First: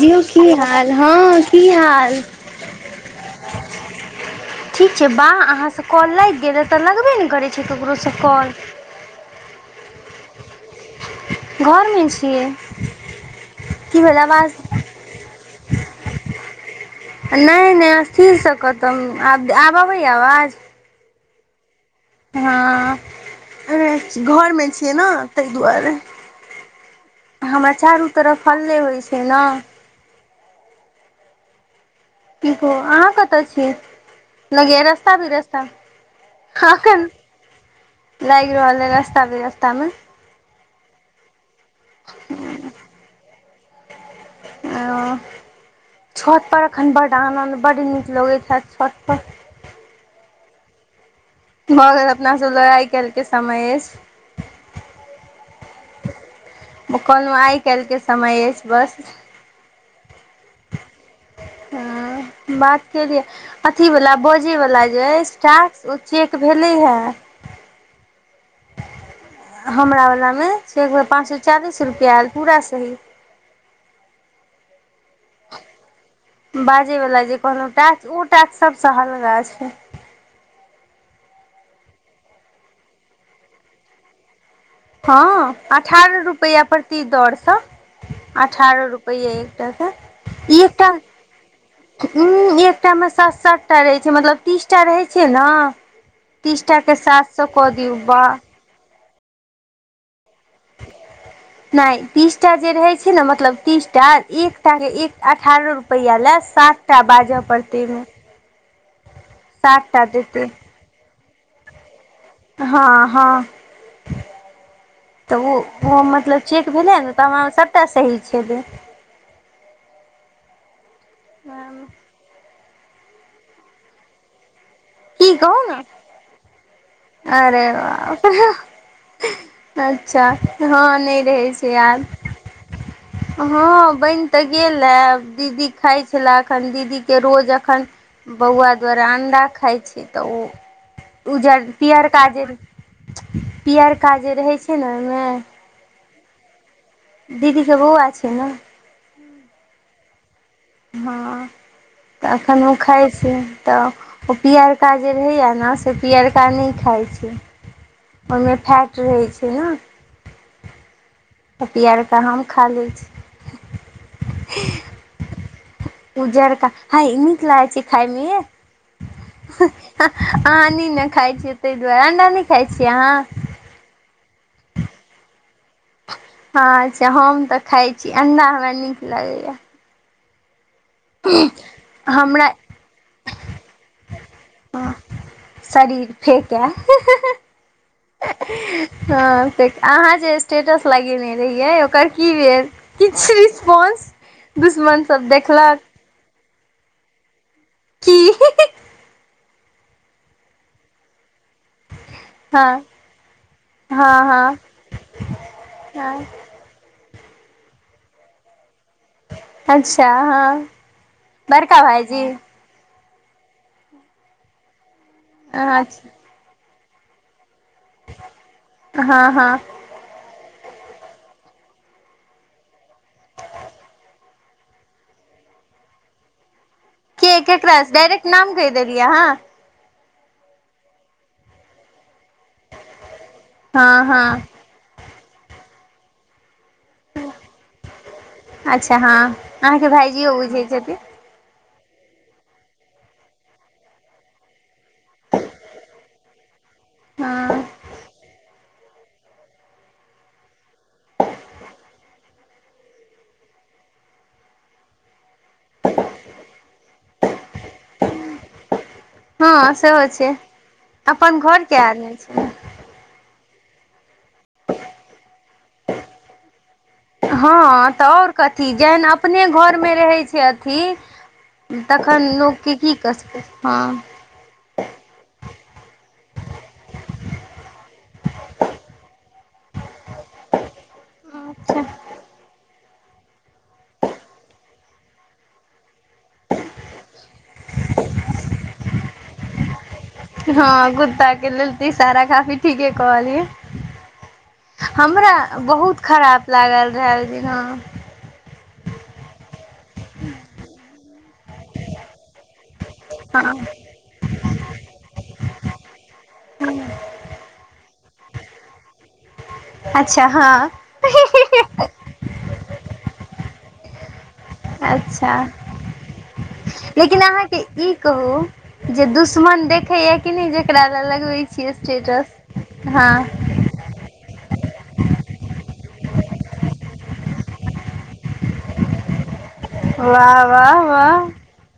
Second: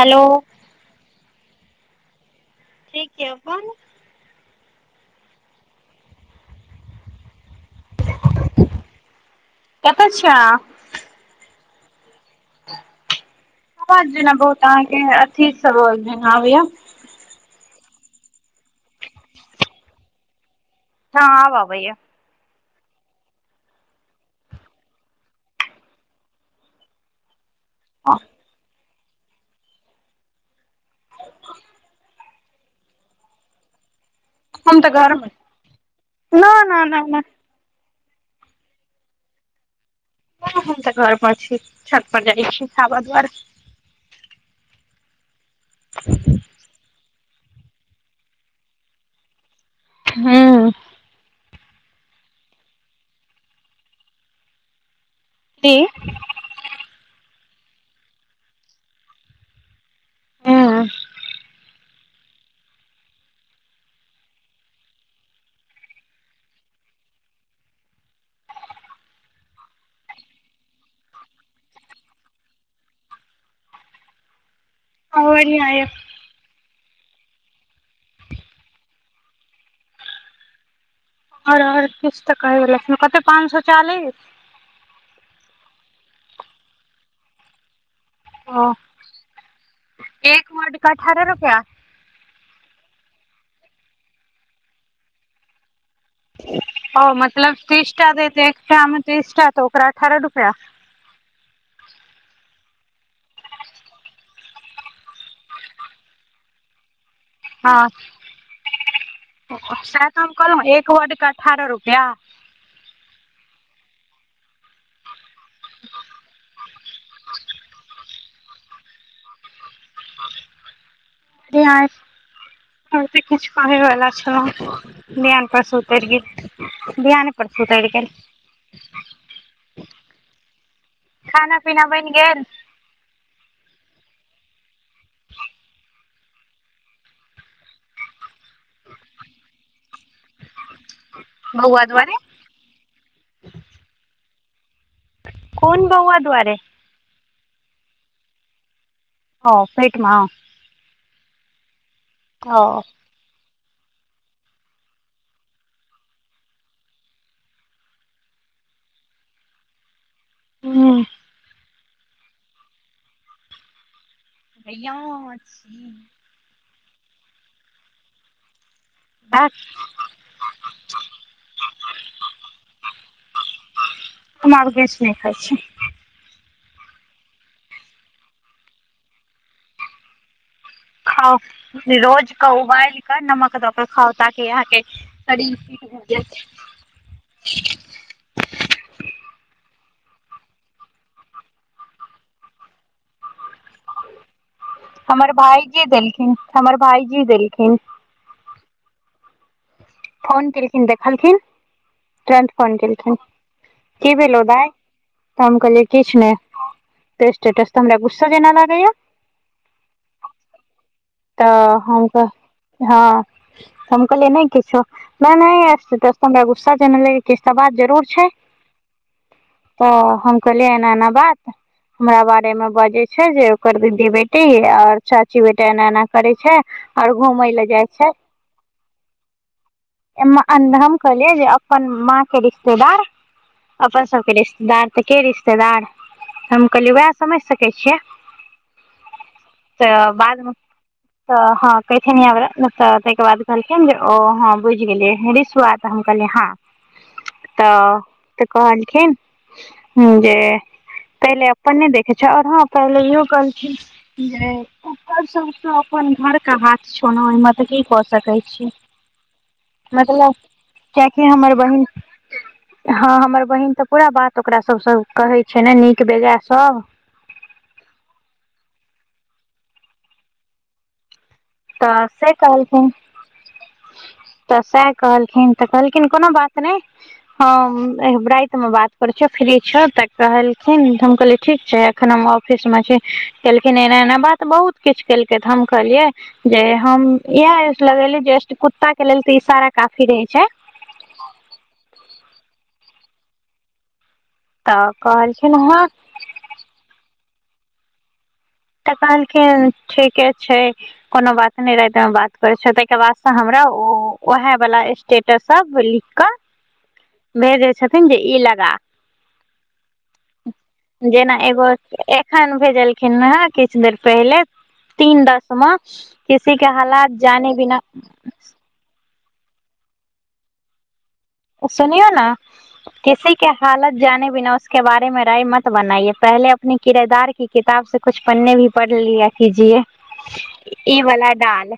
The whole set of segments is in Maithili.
हेलो की हाल हँ की हाल ठीक यै अपन ठीक छै बाह अहाँ से काल लागि गेले ई तऽ लगबे ने करै ककरो से कॉल कतऽ छिय अहाँ घरमे छियै की अवाज भेल जेना आवाज बहुत अहाँके अथी सब जेना आबै यै नहि नहि स्थिरसँ कतम आब अबै यै आवाज ह आब आबैयै हँ घरमे छियै ने तहि दुआरे हमरा चारू तरफ हल्ले होइ छै ने की कहु अहाँ कतऽ छियै हम लगेयै तऽ रस्ता घरमे भी रस्ता न खा न न कन न लाग रहल यै रास्ता विरस्ता मे ह हम तऽ घर पर छी छत पर जाइ छी हाबा दुआर आ छत पर एखन बड आनन्द बड नीक लगैत हैत छत पर हँ भऽ गेल अपनासब लड़ाइ कल तक के समय अछि कि कहलौन आइ काल्हके समय अछि बस हँ बात केलियए अथी वला बजयवला जे टास्क ओ चेक भेलै हे [inaudible] हमरा वला मे पाँच सए चालीस रुपआ आयल पूरा सही आ ओ बढिया यै बाजे वाला जे कहलहु टास्क ओ टास्क सबसँ हलका छै आओर आर किछ तऽ कहे वला छलौं कते पांच सए चालिस हँ अठारह रुपैया प्रति दरसँ ओ अठारह रुपैये एकटा कऽ एक वर्ड एकटा के अठारह रुपआ ह एकटा मे सात सातटा रहै छै मतलब तीस टा रहै छै ने तीसटाक ओ सात सौ से मतलब कऽ तीस दिऔ टा बा देत एकटा मे तीस टा तऽ ओकरा अठारह रुपआ नहि तीसटा जे रहै छै ने मतलब तीसटा एकटा के एक अठारह रुपैया लए सातटा बाजऽ पड़तै सात टा सैह तऽ हम देतै कहलहु एक वर्ड का अठारह रुपया हँ हँ तऽ ओ ओ मतलब चेक भेलै ने तऽ हमर सभटा सही छलै [unintelligible] आओर भी किछु कहैवला छलौं की ध्यान पर कहू से ने उतरि गेल ध्यान पर से परसे अरे उतरि गेल बाप रे अच्छा हँ नहि रहै खाना छै पीना याद बनि गेल हँ बनि तऽ गेल हे दीदी खाय छी छलै अखन दीदी के रोज अखन बौआ द्वारा अंडा खाय तऽ ओ उजर बौआ दुआरे पीयरका जे पीयरका जे रहै छै ने ओहिमे कोन बौआ दुआरे दीदी के बौआ छै ने ओ पेट मे हँ तऽ अखन ओ खाय छै तऽ ओ पियरका जे रहैए ने से पियरका नहि खाइत छै ओहिमे फैट रहै छै ने हूँ तऽ पियरका हम खा लै छी हय यहाँ छी उजड़का हय नीक लागै छै खाइमे यै हँ अहाँ नीने खाइ छियै ताहि दुआरे अंडा नहि खाय छियै अहाँ हमरि आर किछ नहि खाइ छीयै हँ अच्छा हम तऽ खाइ छी अंडा हमरा नीक लगैया खाउ रोज हमरा कऽ उबालि कऽ नमक दऽ कऽ खाउ ताकि अहाँके शरीर फीट हो शरीर फेकए जैत [inaudible] हँ आहाँ जे स्टेटस लगेने रहियै ओकर की भेल किछ रिस्पान्स हमर भायजी देलखिन हमर भाइजी देलखिन की ही ही फोन केलखिन देखलखिन तुरन्त हँ फोन केलखिन की हँ भेलौ हँ दाय तऽ हम कहलियै किछु हँ नहि तऽ स्टेटस तऽ हमरा गुस्सा जेना लागैये अच्छा हँ तऽ बड़का हम भाईजी कहलियै नहि किछो नहि नहि स्टेटस अच्छा हमरा गुस्सा जेना लगैए किछ तऽ बात जरूर छै हँ हँ तऽ हम कहलियै एना एना बात हमरा बारे मे बजै छै जे ओकर दीदी बेटी आओर चाची बेटा एना एना करै छै और के घूमय ले केकरा जाइ डायरेक्ट नाम कहि देलियै अहाँ हमर हम कहलियै जे अपन माँ के रिश्तेदार हँ अपन सबके हँ रिश्तेदार तऽ के रिश्तेदार हम कहलियै उएह समझि सकै छियै अच्छा हँ अहाँके तऽ भाइजियो बाद मे बुझैत छथिन तऽ हँ कहथिनियां वाला तऽ ताहिके बाद कहलखिन जे ओ हँ बुझि गेलियै रिशुआ तऽ हम कहलियै हँ [inaudible] हँ ओ तऽ कहलखिन हम् जे पहिले अपन नहि देखै छै आओर हँ पहिले इहो कहलखिन जे ओकर सभकेँ अपन घर के हाथ छौ नऽ ओहिमे तऽ की कऽ सकैत छीही हँ सेहो छै मतलब कियेकि अपन हमर घरके बहन आदमी छै हँ हमर बहिन तऽ पूरा बात ओकरा सब सँ कहै छै ने नीक बेजाय सब हँ तऽ आओर कथी जेहन अपने घरमे रहैत छै अथी तऽ तखन से लोकके कहलखिन की कऽ सकैत छी हँ तऽ सएह कहलखिन तऽ कहलखिन कोनो बात नहि हम राति मे बात करै छियो फ्री छहो तऽ कहलखिन तऽ हम कह ठीक अच्छा छै एखन हम ऑफिस मे छी केलखिन एना एना बात बहुत किछ केलकै तऽ हम कहलियै जे हम इहे स्टेटस लगेेलियै जे कुत्ता के लेल तऽ इशारा काफी रहै छै हँ कुत्ता के लेल तऽ इशारा काफी ठीके कहलियै तऽ हमरा कहलखिन हँ बहुत खराप लागल रहै ओहि दिन हँ तऽ कहलखिन ठीके छै कोनो बात नहि राति मे बात करै छियो तैके बाद से हमरा हँ ओ वएहे वाला स्टेटस सब लिख कऽ भेजै छथिन जे ई लगा अच्छा हँ जेना एगो एखन भेजलखिन हें किछु देर पहिले तीन अच्छा दस मऽ किसी का हालात लेकिन जाने अहाँके बिना ई कहू जे दुश्मन देखे या कि नहि जेकरा लै लगबे सुनियौ न किसी के हालत जाने बिना उसके बारे मे राय मत बनाइए पहिले अपने किरदार कि किताब से कुछ पन्ने भी पढ़ लिया कीजिये वाह वाह ई वाह वाला डाल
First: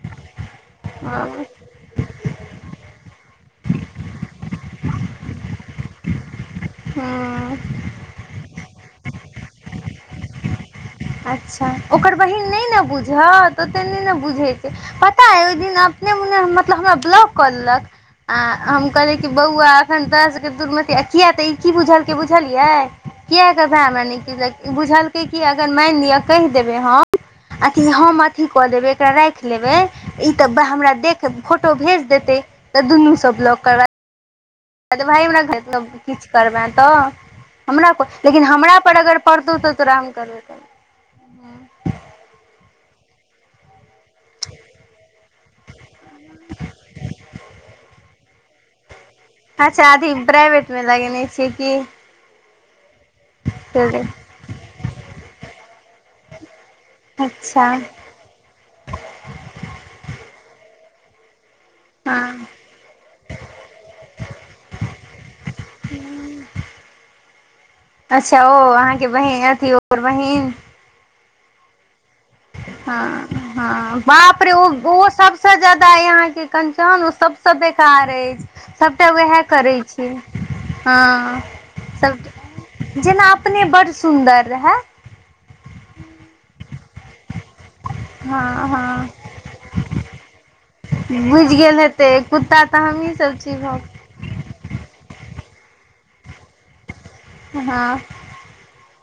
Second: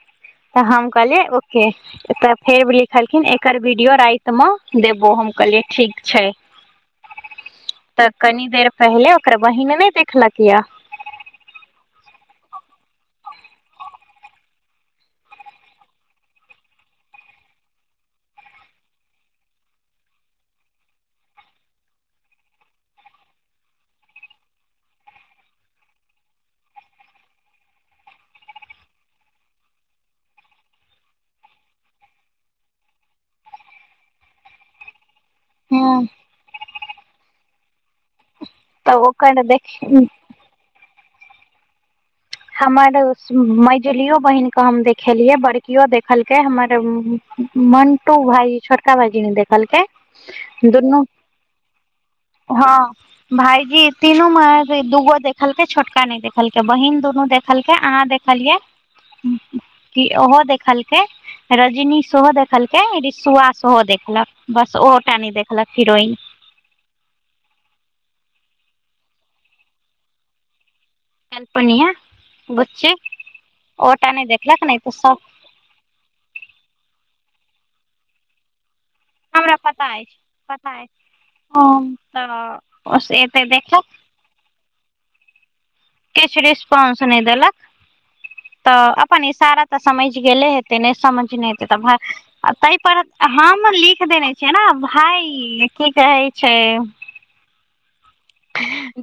तऽ हम कहलिये ओके तऽ फेर लिखलखिन एकर वीडियो रा तऽ म देबो हम कहलियै ठीक छै हँ तऽ कनी देर पहिले ओकर बहिन नै देखलक यए अच्छा ओकर बहिन नइ ने बुझत ओतेक नहि ने बुझैत छै पता है ओइ दिन अपने मने मतलब हमरा ब्लॉक कऽ देलक आ हम कहलियै कि बौआ एखन तोरासके दुूर्म किया तऽ ई की बुझलकै बुझलियै कियकऽ भाय हमरा न क बुझलकै कि अगर मानि लिअ कहि देबै हम अथी हम अथी कऽ देबै एकरा राखि लेबै ई तऽ हमरा देख फोटो भेज देतै तऽ दूनूं स ब्लॉक करा भाय हमरा किछु करबे तऽ हमरा लेकिन हमरा तऽ अगर ओकर पड़तौ तऽ देख तोरा हम करबै करब हमर मैझिलियो बहिन क हम देखेलियै बड़कियो देखलकै हमर मन्टू भायजी छोटका भाइजि न देख अच्छा अथी प्राइवेट मे लगेने छियै की हँ भाईजी तीनू मे दूगो देखलकै छोटका नहि देखलकै बहिन त अच्छा देखलकै अहाँ देखलियै की ओहो देखलकै रजनी सेहो हँ देखलक रिसुआ सेहो देखलक बस ओहोटा नहि देखलक हिरोइन अच्छा ओ अहाँके बहन अथी ओर बहिन अनपनिय हँ हँ नहि बापरे ओ देखलक नहि तऽ ओ सब सबस ज्यादा अय आहााँ के कंचन सबस बेकार अछि सभटा उएह हमरा करै पता छी अछि पता हँ अछि हम सब तऽ जेना एते अपने देखलक बड सुन्दर रहै किछ रिस्पॉन्स नहि देलक हँ तऽ हँ अपन इशारा तऽ समझ गेले हेतै नहि समझ नहि बुझि हेतै गेल तऽ भाय आ कुत्ता तऽ ताहि पर हमहीसभ छी हम भऽ लिख देने छियै ने भाई की कहै छै हँ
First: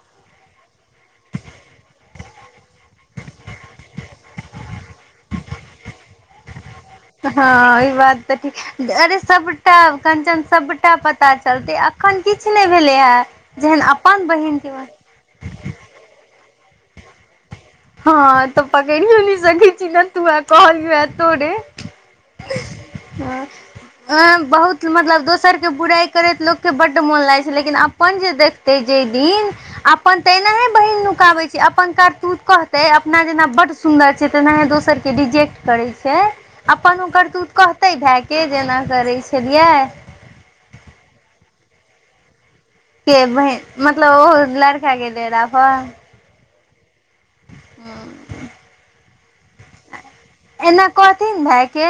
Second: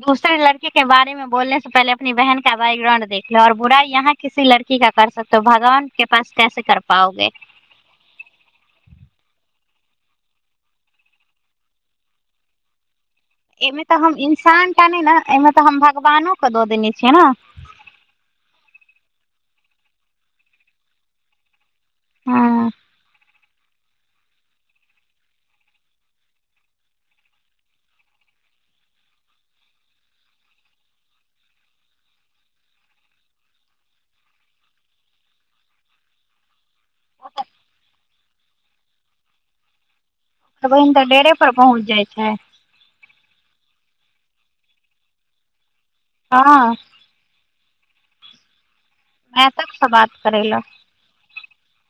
दूसरे लड़की के बारे मे बोलने से पहिले अपनी बहन का बैकग्राउंड देख लो बुराई यहाँ किसी लड़की का कर सकतौ भगवान के पास कैस कर पाओगे हँ ई बात तऽ ठीक अरे सभटा कंचन सभटा पता चलते अखन किछ नै भेलै हे जेहन इमे तऽ हम अपन बहिन के इंसान क नहि ने एहिमे तऽ हम भगवानो के दऽ देने छियै ने हँ तऽ पकड़िओ नहि सकै छी नतूआ कहलउए तोरे हँ हँ अ बहुत मतलब दोसर के बुराइ करैत लोक के बड मोन लागैत छै लेकिन अपन जे देख तैय जे दिन अपन ऐनाहे बहिन नुकाबै छै अपन करतूत कह तऽ अपना जेना बड्ड सुन्दर छै तेनाहे दोसर के रिजेक्ट करै छै अपन ओ करतूत कहतै भएके जेना करैत छलियै तऽ बहिन तऽ डेरे पर पहुँच जाइत छै के बहिन मतलब ओहो लड़का के डेरा पर हँ हँ मैं तबसँ बात करैल ऐना कहथिन भाईके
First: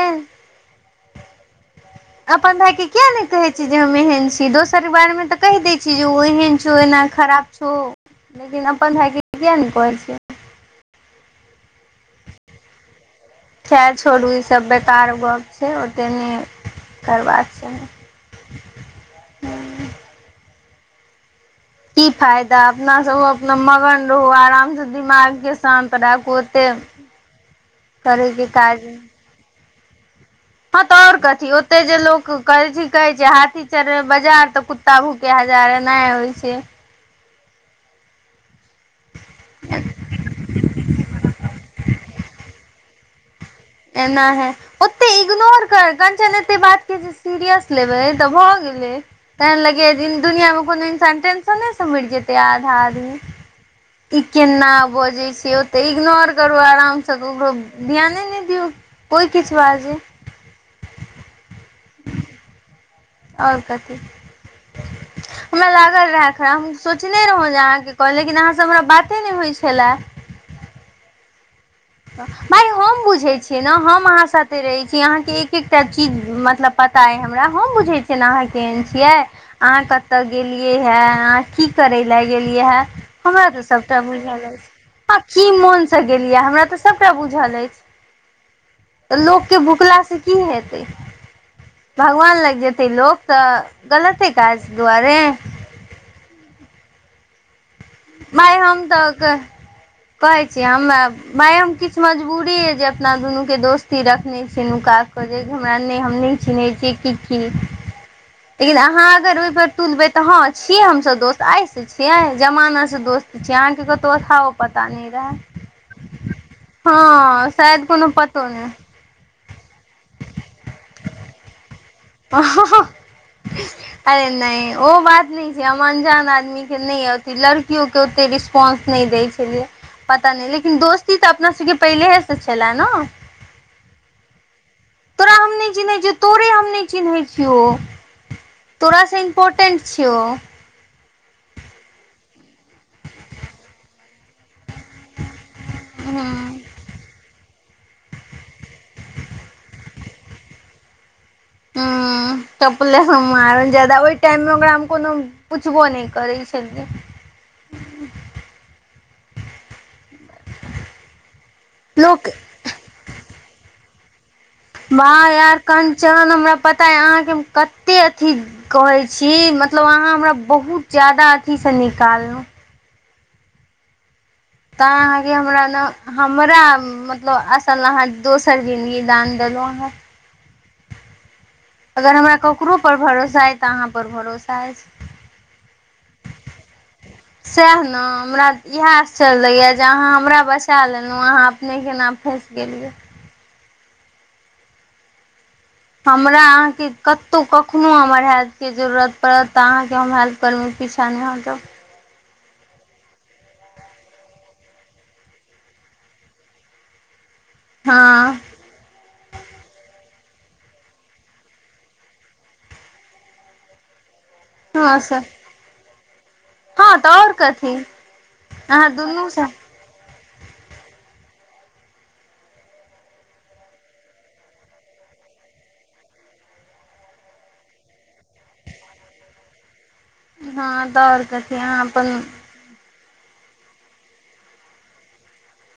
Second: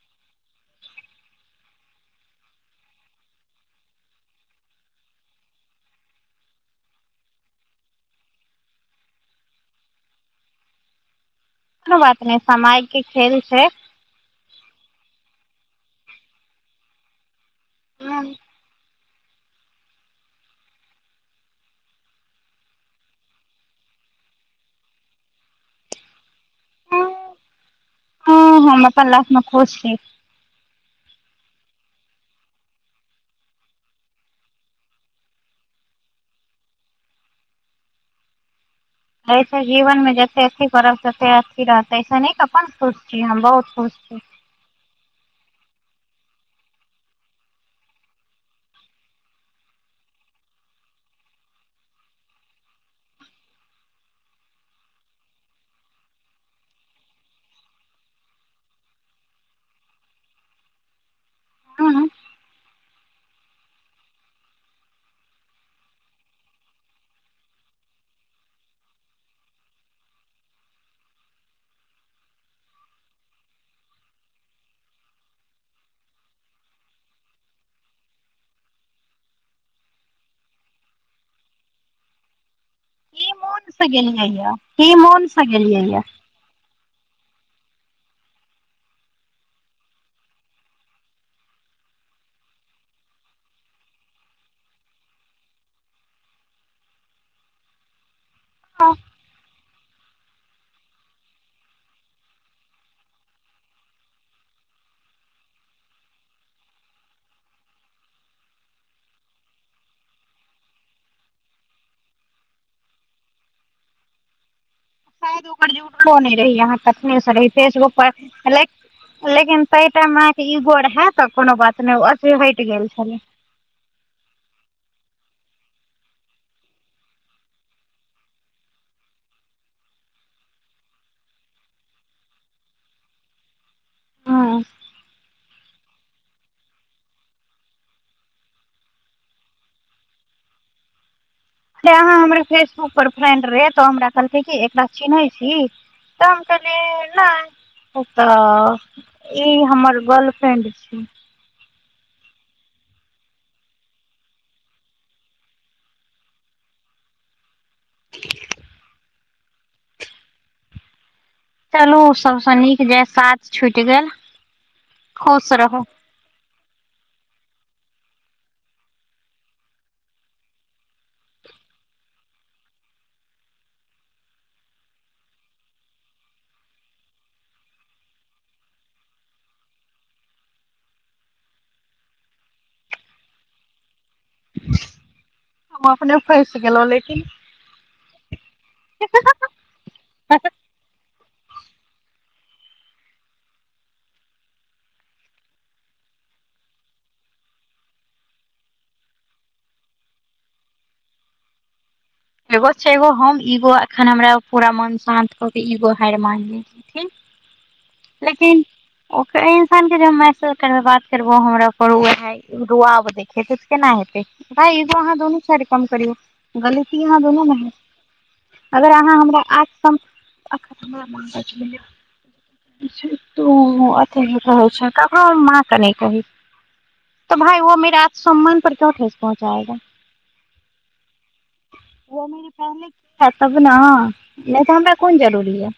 अपन भाई के किया ने कहे छी जे हम एहेन छी दोसर बार मे तऽ कहि देय छी जे ओ एहन छौ एना खराब छो लेकिन अपन भाय के किया नै कहै छियै कोनो बात नै समय के खेल छै तै छोरु ई सब बेकार गप छै ओते नहि करबा छै हँ की फायदा अपना से अपना मगन रहू आराम से दिमाग के शान्त राखू ओते करे के हँ हँ काज अपन लाइफ मे खुश छी हँ तऽ ओर कथी ओते जे लोक कहाइ कहै छै हाथी चले बाजार तऽ कुत्ता कुत्ता भूके हजारे नहि होइ छै एहिसे जीवन मे जते अथी करब तते अथी रहतै स न अपन खुश छी हम बहुत खुश छी एनाहे ओते इग्नोर कर कंचन एते बात के जे सीरियस लेबै तऽ भऽ गेलै तहन लगैया जे दुनिया मे कोनो इन्सान टेंसनो से मइर जते आधा आदमी ई केना बजे छै ओते इग्नोर करु आराम से ककरो ध्यान ने हुह कोइ किछु बजैए हूँ [inaudible] ओर कथी [inaudible] हमरा लागल रहा खराब हम सोचने रहौ जे अहाँ के कह लेकिन अहाँ से हमरा बाते नहि होइत छले भाइ हम बुझै छियै ने हम अहाँ साथे रहैत छी अहाँ के एक एकटा चीज मतलब पता अइ हमरा हम बुझै छियै ने अहाँ केहन छियै अहाँ कतय गेलियै हे अहाँ की करय लए गेलियै हे की हमरा तऽ मोन से सबटा गेलियै ये बुझल की आ मोन से की गेलियै मोन ये से गेलियै हमरा तऽ से सबटा बुझल अछि लोक के भुखला से की हेतै भगवान लाग जेते लोक तऽ गलते काज दुआरे माय हम तऽ कहै छी हमरा माय हम किछ मजबूरी ये अपना दुनू के दोस्ती रखने छी नुका कऽ जे हमरा ने हम निक चिनै छी की की लेकिन अहाँ अगर ओइ पर तुलबे त ह छीये हमसब दोस्त आ से छीये जमाना दोस्त छै आंहा के कतो थाहो पता नहि रहै शायद ओकर जुटलो नहि रही अहाँ कखने से रही हँ शायद फेसबुक कोनो पतो पर नहि लाक लेकिन तई टाइम में अहके ईगो रहा त कोनो बात नहि अथी हट गेल छलै अरे नइ ओ बात नहि छै हम अनजान आदमी नहि अथि लड़कियो के ओते रिस्पोंस नहि दै छलियै पता नहि लेकिन दोस्ती तऽ अपना सबके पहिलेहे से छलऽ न हूँ तोरा हम नहि चिन्है छियौ तोरे हम नहि चिन्है छियौ तोरा स इम्पोर्टेंट छियौ अहाँ हमर फेसबुक पर फ्रेंड रहे तो हमरा कहलकै कि एकरा चिन्है छी तऽ हम कह हूँ से नहि उ तऽ ई हमर गर्ल फ्रेंड छी हूँ चपले सँ मारल जादा ओहि टाइम मे ओकरा हम कोनो पुछबो नहि करै छलियै चलू लोक सबस नीक जे साथ छुटि गेल भाय खुश आहाँ रहू कनचन हमरा पता य अहाँके कते अथी कहै छी मतलब अहाँ हमरा बहुत ज्यादा अथिसँ निकाललहुँ तऽ आहा अहाँके हमरा न हमरा मतलब असल अहाँ दोसर जिन्दगी दान देलहुँं अहाँ अगर हमरा ककरो पर भरोसा अछि तऽ अहाँ पर भरोसा अछि हम अपने फँसि गेलहुँ लेकिन सैह ने हमरा इहै आश्चर्य लगै या जे अहाँ हमरा बसा लेलहुँ अहाँ अपने के न फैस गेलियै हमरा अहाँके कतहुँ कखनो हमर हेल्प के जरूरत पड़त तऽ अहाँके हम हेल्प करमे पीछा नहि हटब एगो छै एगो हम इगो एखन हमरा पूरा मन शान्त क के इगो हार मानले लथिन हँ लेकिन ओकरे इंसान के जे मासे बात करबो हमरा रूआब देखेतै त केना हेतै हँ अहाँ सर दुनु हँ तऽ आओर कथी अगर अहाँ दुनू सँ हमरा [unintelligible] तू अथि कहै छै ककरो मां कऽ नहि कही त भाइ वो मेरा आत्मसम्मान पर क्यो ठेस पहुँचाएगा हँ तऽ आओर कथी अहाँ अपन खा तब न नहि तऽ हमरा कोन जरूरी य